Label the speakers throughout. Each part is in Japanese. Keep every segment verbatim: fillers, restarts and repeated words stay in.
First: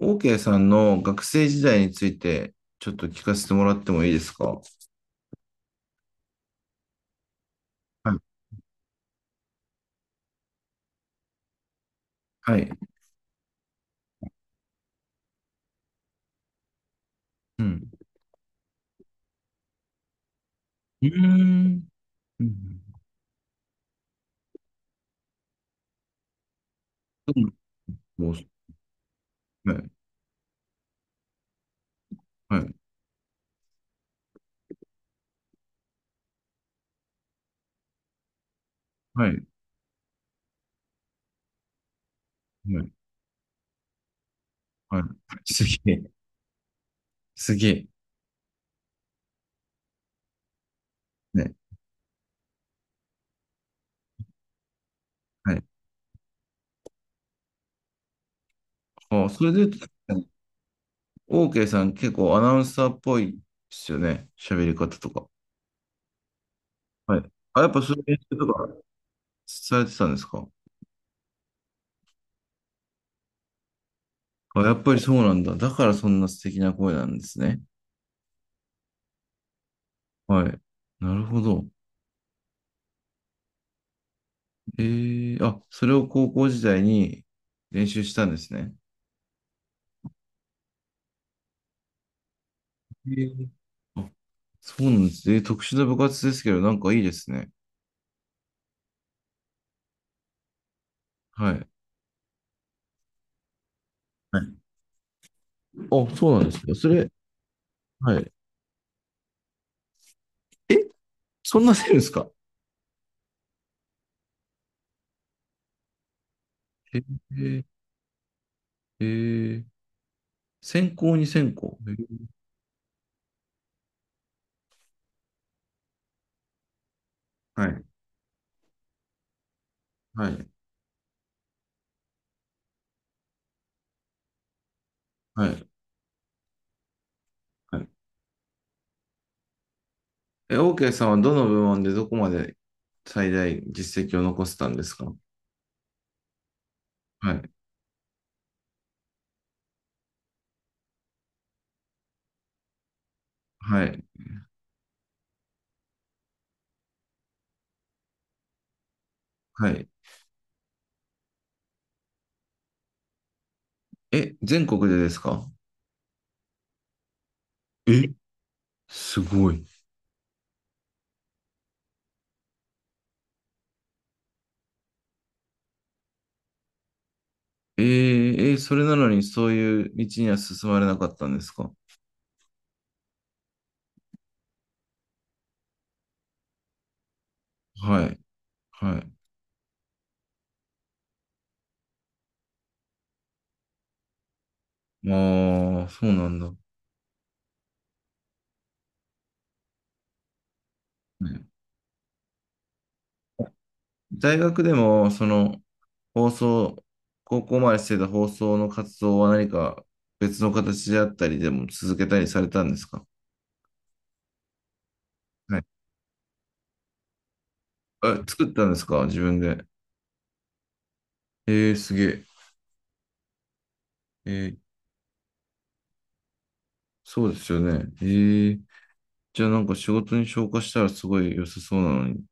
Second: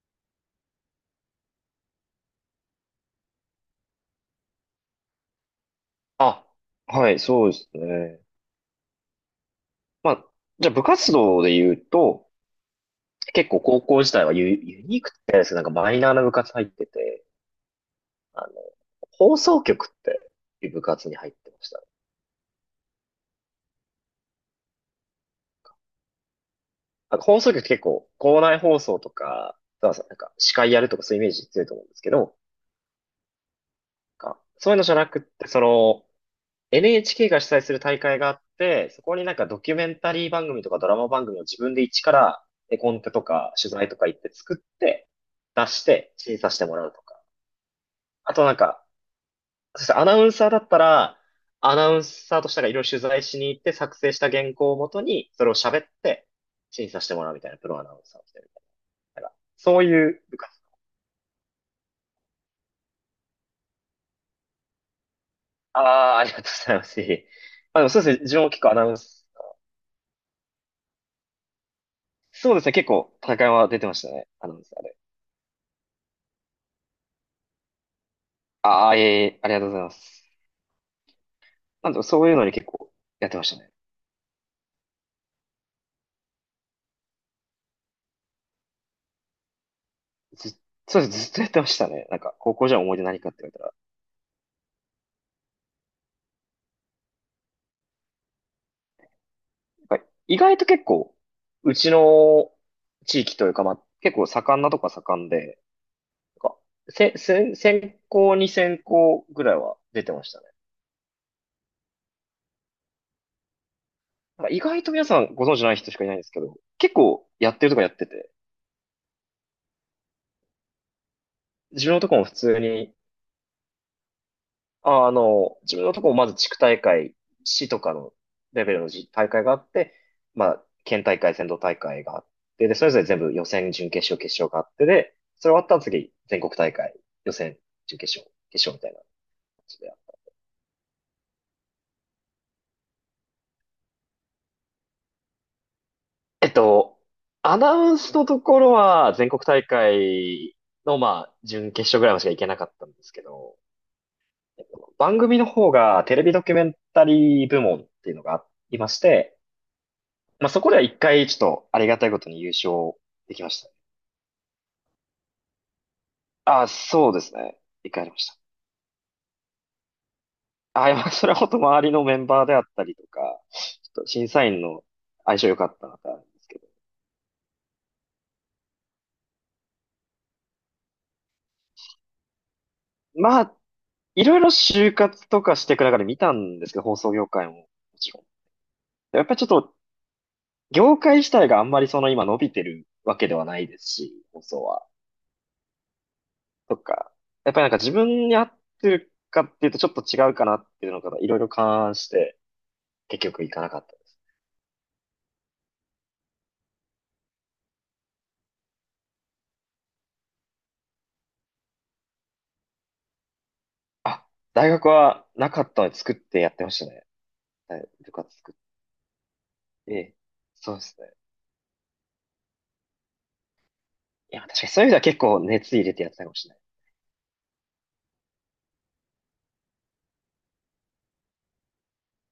Speaker 1: OK さんの学生時代についてちょっと聞かせてもらってもいいですか？
Speaker 2: あ、はい、そうです
Speaker 1: はい。
Speaker 2: ね。まあ、じゃあ部活動で言うと、
Speaker 1: はい。
Speaker 2: 結構高校時代はユ、ユニークって言ったんですけど、なんかマイナーな部活入ってて、
Speaker 1: うん。
Speaker 2: あの、放送局っていう部
Speaker 1: うー
Speaker 2: 活に入ってました。
Speaker 1: ん。うん。
Speaker 2: なんか放送局って結構、
Speaker 1: もう、
Speaker 2: 校内放送とか、
Speaker 1: はい。
Speaker 2: そうそうなんか司会やるとかそういうイメージ強いと思うんですけど、
Speaker 1: はい。
Speaker 2: なんかそういうのじゃなくって、その、エヌエイチケー が主催する大会があって、そこに
Speaker 1: は
Speaker 2: なん
Speaker 1: い。
Speaker 2: かドキュメンタリー番組とかドラマ番組を自分で一から絵コンテとか取材とか行って作っ
Speaker 1: はい。
Speaker 2: て
Speaker 1: はい。す
Speaker 2: 出し
Speaker 1: げえ。
Speaker 2: て審査してもらうとか。
Speaker 1: すげえ。
Speaker 2: あとなんか、そしてアナウンサーだったら、
Speaker 1: ね。
Speaker 2: アナウンサーとしてがいろいろ取材しに行って作成した原稿をもとにそれを
Speaker 1: はい。
Speaker 2: 喋って審査してもらうみたいなプロアナウンサーをしてるみたいな。だ
Speaker 1: あ、
Speaker 2: から
Speaker 1: それで言う
Speaker 2: そう
Speaker 1: と、
Speaker 2: いう部活。
Speaker 1: OK さん結構アナウンサーっぽいですよね。喋り方とか。
Speaker 2: ああ、ありがとうございます。いえい
Speaker 1: はい。
Speaker 2: え、
Speaker 1: あ、やっ
Speaker 2: まあ
Speaker 1: ぱ
Speaker 2: でも
Speaker 1: そうい
Speaker 2: そ
Speaker 1: う
Speaker 2: うで
Speaker 1: 練
Speaker 2: すね、自
Speaker 1: 習
Speaker 2: 分も
Speaker 1: と
Speaker 2: 結
Speaker 1: か
Speaker 2: 構アナウンス、
Speaker 1: されてたんですか？
Speaker 2: そうですね、結構大会は出てましたね、アナ
Speaker 1: あ、
Speaker 2: ウン
Speaker 1: や
Speaker 2: サ
Speaker 1: っ
Speaker 2: ー
Speaker 1: ぱ
Speaker 2: で。
Speaker 1: りそうなんだ。だからそんな素敵な声なんですね。
Speaker 2: ああ、いえいえ、ありがとうございます。
Speaker 1: はい。なるほど。
Speaker 2: なんで、そういうのに結構やってましたね。
Speaker 1: ええ、あ、それを高校時代に練習したんですね。
Speaker 2: ず、そうです、ずっとやってましたね。なんか、高校時代の思い出
Speaker 1: え
Speaker 2: 何かって
Speaker 1: ー、
Speaker 2: 言われ
Speaker 1: あ、そうなんです。えー特殊な部活ですけど、なんかいいですね。
Speaker 2: たら、やっぱ意外と結構、
Speaker 1: はい。
Speaker 2: うちの地域というか、まあ、結構
Speaker 1: はい、
Speaker 2: 盛んなとこは盛んで、
Speaker 1: あ、そうな
Speaker 2: な
Speaker 1: んで
Speaker 2: んか、
Speaker 1: すね。それ、
Speaker 2: せ、せ、専
Speaker 1: はい。
Speaker 2: 攻に専攻ぐらいは出てましたね。
Speaker 1: え、そんなせるんですか？
Speaker 2: なんか意外と皆さんご存知ない人しかいないんですけど、結
Speaker 1: え
Speaker 2: 構やっ
Speaker 1: ー、
Speaker 2: てるとかやってて、
Speaker 1: えー、専攻に専攻。
Speaker 2: 自
Speaker 1: え
Speaker 2: 分の
Speaker 1: ー、
Speaker 2: とこも普通にああの、自分のとこもまず地区大会、
Speaker 1: は
Speaker 2: 市と
Speaker 1: い、
Speaker 2: かのレベルのじ大会があって、
Speaker 1: は
Speaker 2: ま
Speaker 1: い、
Speaker 2: あ、県大会、全道大会があって、で、それぞれ全部予選、準決勝、決勝があって、で、
Speaker 1: は
Speaker 2: それ終わっ
Speaker 1: い、
Speaker 2: たら次、全国大会、予選、
Speaker 1: はい。
Speaker 2: 準決勝、決勝みたいな感じで。
Speaker 1: え、OK さんはどの部門でどこまで最大実績を残せたんですか？
Speaker 2: えっと、
Speaker 1: はい、
Speaker 2: アナウンスのところは全国大会の、まあ、準決勝ぐらいまでしか行けなかったんですけど、
Speaker 1: はい、
Speaker 2: 番組の方がテレビドキュメンタリー部門っていうのがありまして、
Speaker 1: はい。
Speaker 2: まあ、そこでは一回、ちょっと、ありがたいことに優勝できましたね。
Speaker 1: え、全国でですか？
Speaker 2: ああ、そうですね。一回やり
Speaker 1: え、
Speaker 2: ました。
Speaker 1: すごい。
Speaker 2: ああ、いやそれは本当周りのメンバーであったりとか、ちょっと審査員の相性良かったなってあるんですけど。
Speaker 1: えー、えーそれなのにそういう道には進まれなかったんですか？
Speaker 2: まあ、いろいろ就活とかしていく中で見たんですけど、放送業界もも
Speaker 1: は
Speaker 2: ち
Speaker 1: い、
Speaker 2: ろん。
Speaker 1: はい。
Speaker 2: やっぱりちょっと、業界自体があんまりその今伸びてるわけではないですし、放送は。
Speaker 1: ああ、そうなんだ。
Speaker 2: とか、やっぱりなんか自分に合ってるかっていうとちょっと違うかなっていうのがいろい
Speaker 1: ね。
Speaker 2: ろ勘案して、結局いかなかった。
Speaker 1: 大学でも、その、放送、高校までしてた放送の活動は何か別の形であったりでも続けたりされたんですか？
Speaker 2: あ、大学はな
Speaker 1: は
Speaker 2: か
Speaker 1: い。
Speaker 2: ったので作ってやってましたね。はい、部
Speaker 1: あ、
Speaker 2: 活
Speaker 1: 作
Speaker 2: 作
Speaker 1: っ
Speaker 2: っ
Speaker 1: たんですか自分で。
Speaker 2: て。そうですね。
Speaker 1: えー、すげえ。え
Speaker 2: いや、確
Speaker 1: ー、
Speaker 2: かにそういう意味では結構熱入れてやってたかもしれない。
Speaker 1: そうですよね。えー、じゃあなんか仕事に昇華したらすごい良さそうなのに。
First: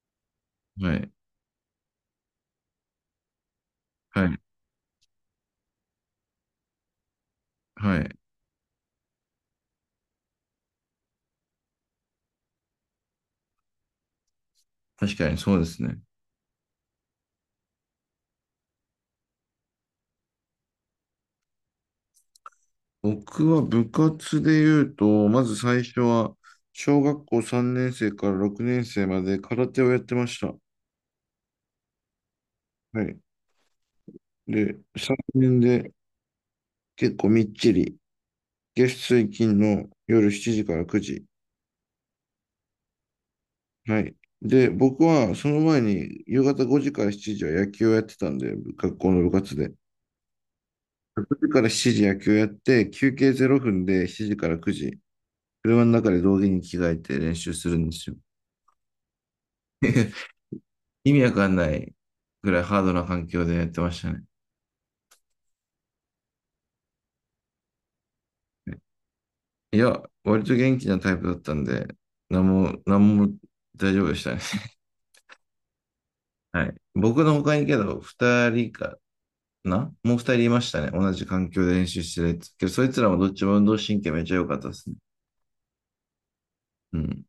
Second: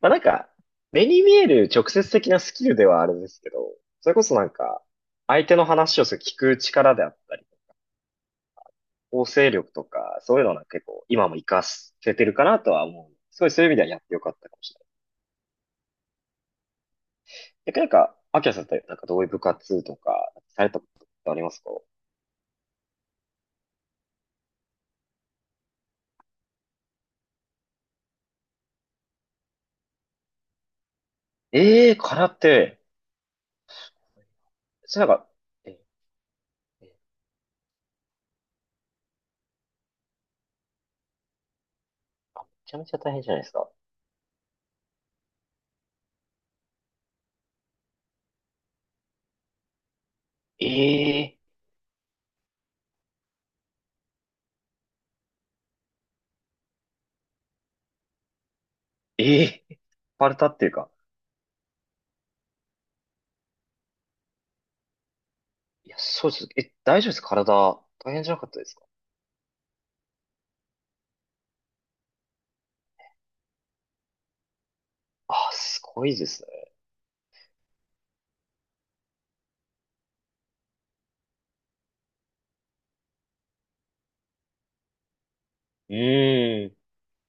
Speaker 2: まあなんか、
Speaker 1: は
Speaker 2: 目
Speaker 1: い、
Speaker 2: に見える直接的なスキルではあるんですけど、それこ
Speaker 1: は
Speaker 2: そ
Speaker 1: い、
Speaker 2: なんか、相手の話をする聞く力であったり、
Speaker 1: はい。
Speaker 2: 構成力とか、そういうのは結構今も活かせてるかなとは思う。すごいそういう意味ではやってよかったかもしれない。
Speaker 1: 確かにそうですね。
Speaker 2: 逆になんか、アキラさんってなんかどういう部活とか、されたことってありますか？
Speaker 1: 僕は部活で言うと、まず最初は、小学校さんねん生からろくねん生まで空手をやってました。
Speaker 2: ええー、空手。
Speaker 1: はい。で、
Speaker 2: それなんか、
Speaker 1: さんねん
Speaker 2: え
Speaker 1: で結構みっちり、月水金の夜しちじからくじ。
Speaker 2: あめちゃめちゃ大変じゃないですか。
Speaker 1: はい。で、僕はその前に夕方ごじからしちじは野球をやってたんで、部学校の部活で。
Speaker 2: え
Speaker 1: 6
Speaker 2: え、
Speaker 1: 時からしちじ野球やって、休憩ゼロふんでしちじからくじ、車の中で道着に着替えて練習するんですよ。
Speaker 2: ええ、ーパルタっていうか。
Speaker 1: 意味わかんないぐらいハードな環境でやってましたね。
Speaker 2: いや、そうです。え、大丈夫ですか体、大変じゃなかったですか？
Speaker 1: いや、割と元気なタイプだったんで、なんも、なんも大丈夫でしたね。
Speaker 2: あ、すごいですね。
Speaker 1: はい。僕の他にけど、二人かなもう二人いましたね。同じ環境で練習してるやつ。けど、そいつらもどっちも運動神経めっちゃ良かったですね。
Speaker 2: うーん。
Speaker 1: うん。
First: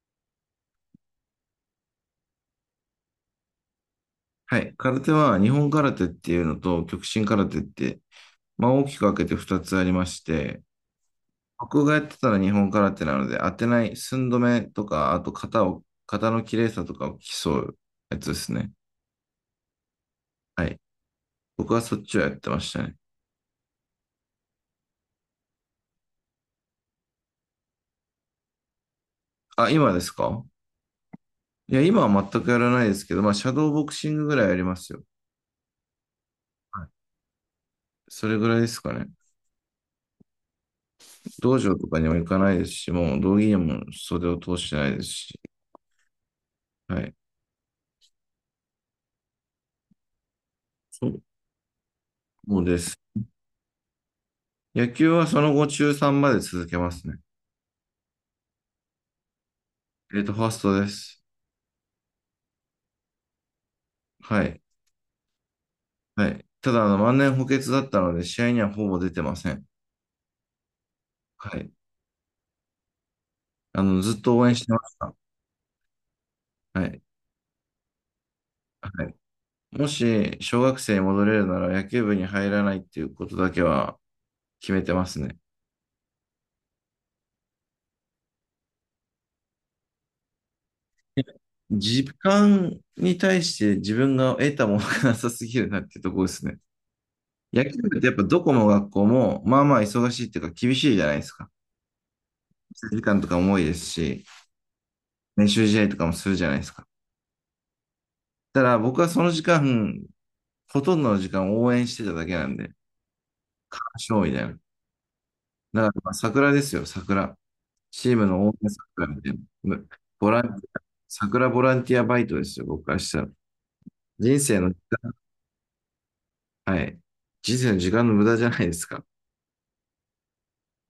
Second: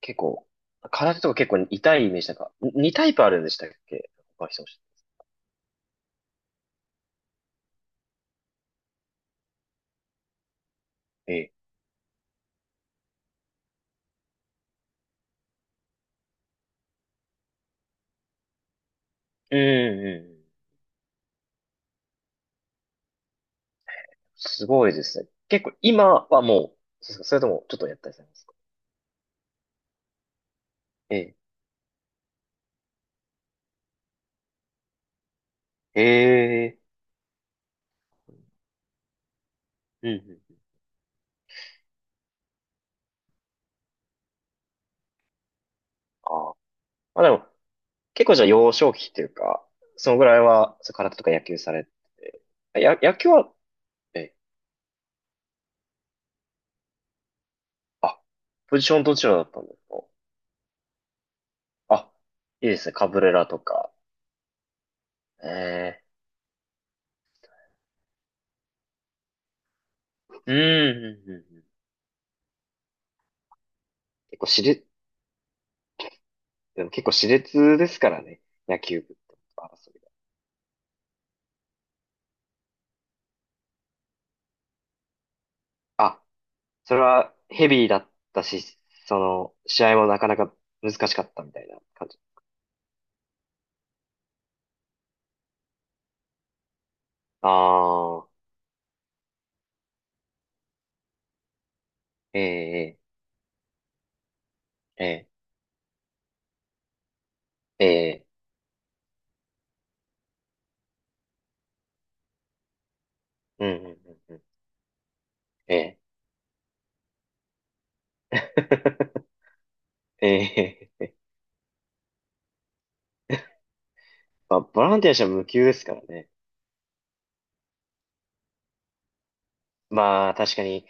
Speaker 2: 結構、空手とか結構痛いイメージなんか、ににタイプあるんでしたっけ、他の
Speaker 1: は
Speaker 2: 人も
Speaker 1: い。
Speaker 2: 知っ
Speaker 1: 空手は、日本空手っていうのと、極真空手って、まあ大きく分けて二つありまして、
Speaker 2: てええ。
Speaker 1: 僕がやってたら日本空手なので、当てない、寸止めとか、あと型を、型の綺麗さとかを競うやつですね。
Speaker 2: うんうんうん。
Speaker 1: はい。僕はそっちをやってましたね。
Speaker 2: すごいですね。結構今はもう、そうですかそれともちょっとやったりされますか？
Speaker 1: あ、今ですか？
Speaker 2: ええ。
Speaker 1: いや、今は全くやらないですけど、まあ、シャドーボクシングぐらいやりますよ。
Speaker 2: ええ。
Speaker 1: はい、それぐらいですかね。
Speaker 2: うんうんうん。
Speaker 1: 道場とかにも行かないですし、もう道着にも袖を通してないですし。
Speaker 2: ああ。
Speaker 1: はい。
Speaker 2: まあでも、結構じゃあ幼少期っていうか、そのぐらいは、そう
Speaker 1: そ
Speaker 2: 空手
Speaker 1: う。
Speaker 2: とか野球されて
Speaker 1: もうで
Speaker 2: て、や、
Speaker 1: す。
Speaker 2: 野球は、え、
Speaker 1: 野球はその後中さんまで続けますね。
Speaker 2: あ、ポジションどちらだったんですか？
Speaker 1: えっと、ファーストです。
Speaker 2: あ、いいですね、カブレラとか。
Speaker 1: はい。
Speaker 2: え
Speaker 1: はい。ただ、あの、万年補欠だったので、試合にはほぼ出てません。
Speaker 2: え、うんうん。う
Speaker 1: は
Speaker 2: んうん、
Speaker 1: い。あの、ずっと
Speaker 2: 結構
Speaker 1: 応援
Speaker 2: し
Speaker 1: してま
Speaker 2: れ、
Speaker 1: した。
Speaker 2: で
Speaker 1: は
Speaker 2: も
Speaker 1: い。
Speaker 2: 結構熾烈ですからね、野
Speaker 1: は
Speaker 2: 球
Speaker 1: い。
Speaker 2: 部と
Speaker 1: も
Speaker 2: 争いが。
Speaker 1: し、小学生に戻れるなら、野球部に入らないっていうことだけは決めてますね。
Speaker 2: あ、それはヘビーだったし、その、試合もなかなか難しかったみたいな
Speaker 1: 時
Speaker 2: 感じ。
Speaker 1: 間に対して自分が得たものがなさすぎるなっていうところですね。野球部ってやっ
Speaker 2: あ
Speaker 1: ぱ
Speaker 2: あ、
Speaker 1: どこの学校も、まあまあ忙しいっていうか厳しいじゃないですか。
Speaker 2: ええ、
Speaker 1: 時間とかも多いですし、
Speaker 2: ええ、
Speaker 1: 練習試合とかもするじゃないですか。
Speaker 2: ええ、ええ、
Speaker 1: ただ僕はその時間、ほとんどの時間を応援してただけなんで、
Speaker 2: うん、うん、う
Speaker 1: 勝利
Speaker 2: ん、う
Speaker 1: だ
Speaker 2: ん、
Speaker 1: よ。
Speaker 2: え
Speaker 1: だから
Speaker 2: え
Speaker 1: まあ桜ですよ、桜。チームの応援桜みたいな。む、ボランティア、
Speaker 2: ええ、
Speaker 1: 桜ボランティアバイトですよ、僕からしたら。人
Speaker 2: ま
Speaker 1: 生
Speaker 2: あ、
Speaker 1: の時
Speaker 2: ボランティアしても無給ですからね。
Speaker 1: 間、はい。人生の時間の無駄じゃないですか。
Speaker 2: まあ、確かに、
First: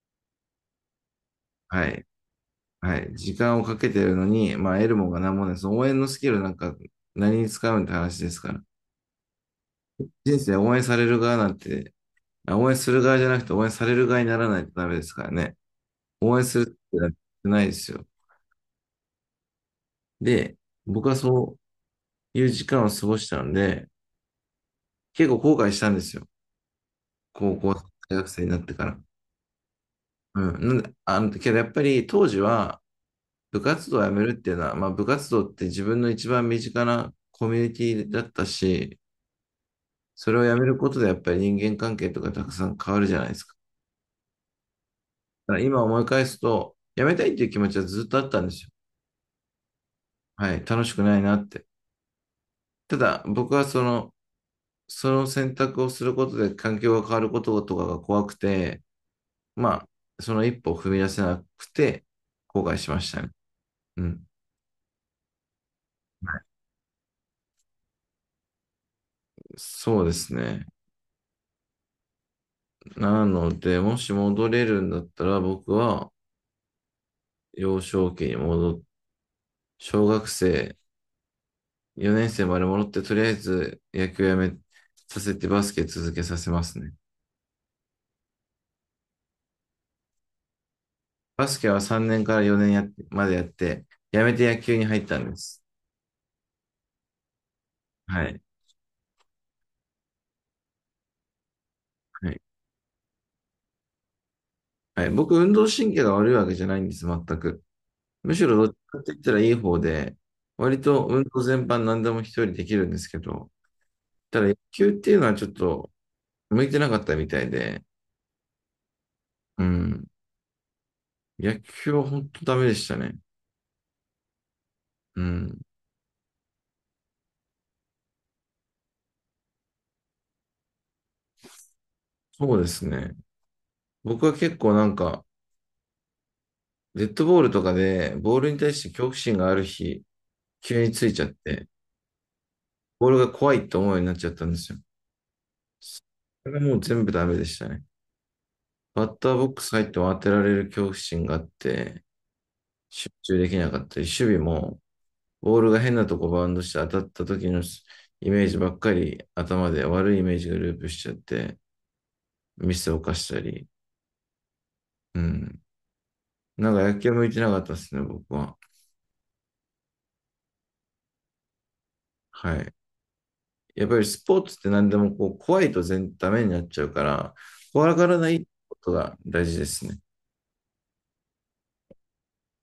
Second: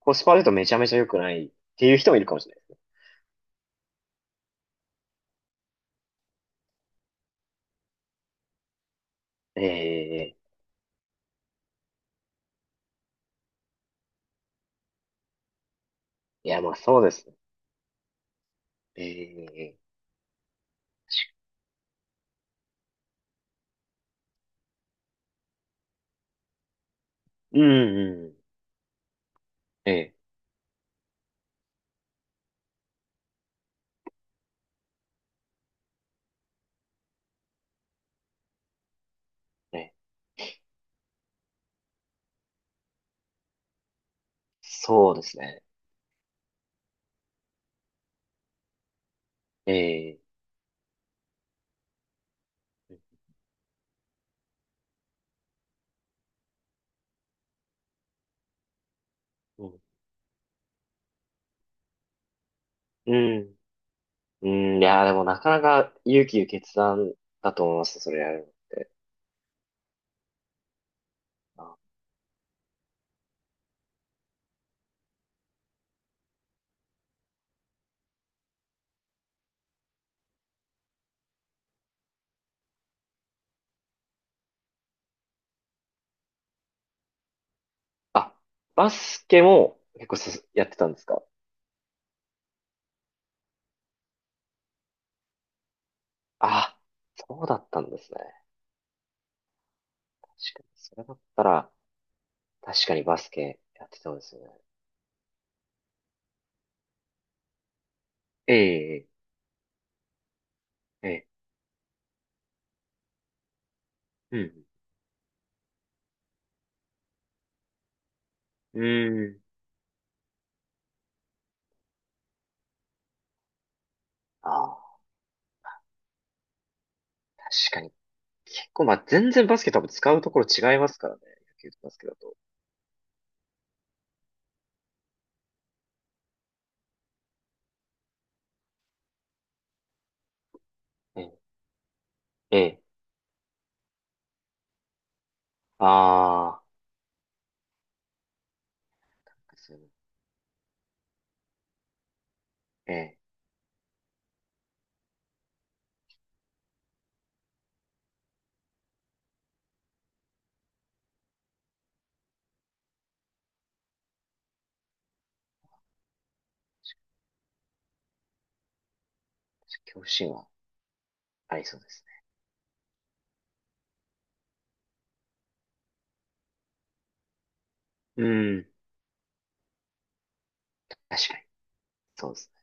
Speaker 2: コスパ悪いとめちゃめちゃ良くないっ
Speaker 1: は
Speaker 2: ていう
Speaker 1: い。
Speaker 2: 人もいるかもしれないですね。
Speaker 1: はい。時間をかけてるのに、まあ、得るもんが何もないです。応援のスキルなんか何に使うんって話ですから。
Speaker 2: ええ、
Speaker 1: 人生応援される側なんて、あ、応援する側じゃなくて応援される側にならないとダメですからね。応援
Speaker 2: い
Speaker 1: す
Speaker 2: や、
Speaker 1: る
Speaker 2: まあ
Speaker 1: って
Speaker 2: そう
Speaker 1: なっ
Speaker 2: で
Speaker 1: て
Speaker 2: すね。
Speaker 1: ないですよ。
Speaker 2: ええ、
Speaker 1: で、僕はそういう時間を過ごしたので、結構後悔したんですよ。高
Speaker 2: うん
Speaker 1: 校、大
Speaker 2: う
Speaker 1: 学
Speaker 2: ん。
Speaker 1: 生になってから。
Speaker 2: ええ、
Speaker 1: うん。なんで、あの、けどやっぱり当時は部活動をやめるっていうのは、まあ部活動って自分の一番身近なコミュニティだったし、
Speaker 2: ええ、
Speaker 1: それをやめることでやっぱり人間関係とかたくさん変わるじゃないですか。
Speaker 2: そうです
Speaker 1: だから
Speaker 2: ね。
Speaker 1: 今思い返すと、やめたいっていう気持ちはずっとあったんですよ。
Speaker 2: ええ、
Speaker 1: はい。楽しくないなって。ただ僕はその、その選択をすることで環境が変わることとかが怖くて、
Speaker 2: うん、
Speaker 1: まあ、その一歩を踏み出せなくて後悔しまし
Speaker 2: う
Speaker 1: たね。
Speaker 2: ん。
Speaker 1: うん、
Speaker 2: うん、いや、でもなかなか勇気いる決断だと思います、それやる
Speaker 1: そうですね。
Speaker 2: のは。
Speaker 1: なので、もし戻れるんだったら、僕は幼少期に戻っ、小学生よねん生まで戻って、とりあえず野球やめさせてバスケ続けさせますね。
Speaker 2: あ、バスケも結構すやってたんですか？
Speaker 1: バスケはさんねんからよねんやっまでやって、やめて野球に入ったんです。
Speaker 2: あ、そうだったんですね。
Speaker 1: はい。
Speaker 2: 確かに、それだったら、
Speaker 1: はい。
Speaker 2: 確かにバスケやってたんですよね。
Speaker 1: はい、僕、運動神経が悪いわけじゃないんです、全く。むし
Speaker 2: え
Speaker 1: ろどっちかっ
Speaker 2: え、
Speaker 1: て言ったらいい方で、割と
Speaker 2: え
Speaker 1: 運
Speaker 2: え、
Speaker 1: 動全般何でも一人できるんですけど、
Speaker 2: う
Speaker 1: ただ野
Speaker 2: ん、
Speaker 1: 球っていうのはちょっと、向いてなかったみたいで、
Speaker 2: うん。うーん、
Speaker 1: うん。野球は本当ダメでしたね。
Speaker 2: ああ、
Speaker 1: うん。
Speaker 2: 確かに。結構、まあ、全然バスケ多分使うところ違いますからね。野球とバスケだと。
Speaker 1: そうですね。僕は結構なんか、デッドボールとかで、ボールに対して恐怖心がある日、急につい
Speaker 2: え
Speaker 1: ちゃっ
Speaker 2: え、
Speaker 1: て、
Speaker 2: ええ、
Speaker 1: ボールが怖いって思うようになっちゃったんですよ。それが
Speaker 2: あ
Speaker 1: もう全部ダメでしたね。バッターボッ
Speaker 2: あ、
Speaker 1: クス
Speaker 2: そういう
Speaker 1: 入
Speaker 2: の
Speaker 1: っても当てられる恐怖心があって、
Speaker 2: え
Speaker 1: 集
Speaker 2: え、
Speaker 1: 中できなかったり、守備も、ボールが変なとこバウンドして当たった時のイメージばっかり頭で悪いイメージがループしちゃって、ミスを犯したり、うん。なんか野球向いてなかったですね、僕は。
Speaker 2: 恐怖心はありそうです
Speaker 1: はい。やっぱりスポーツって何でもこう怖いと全ダメになっちゃうから、怖がら
Speaker 2: ね。
Speaker 1: ない
Speaker 2: うん、
Speaker 1: ことが大事ですね。
Speaker 2: 確かに。そうですね。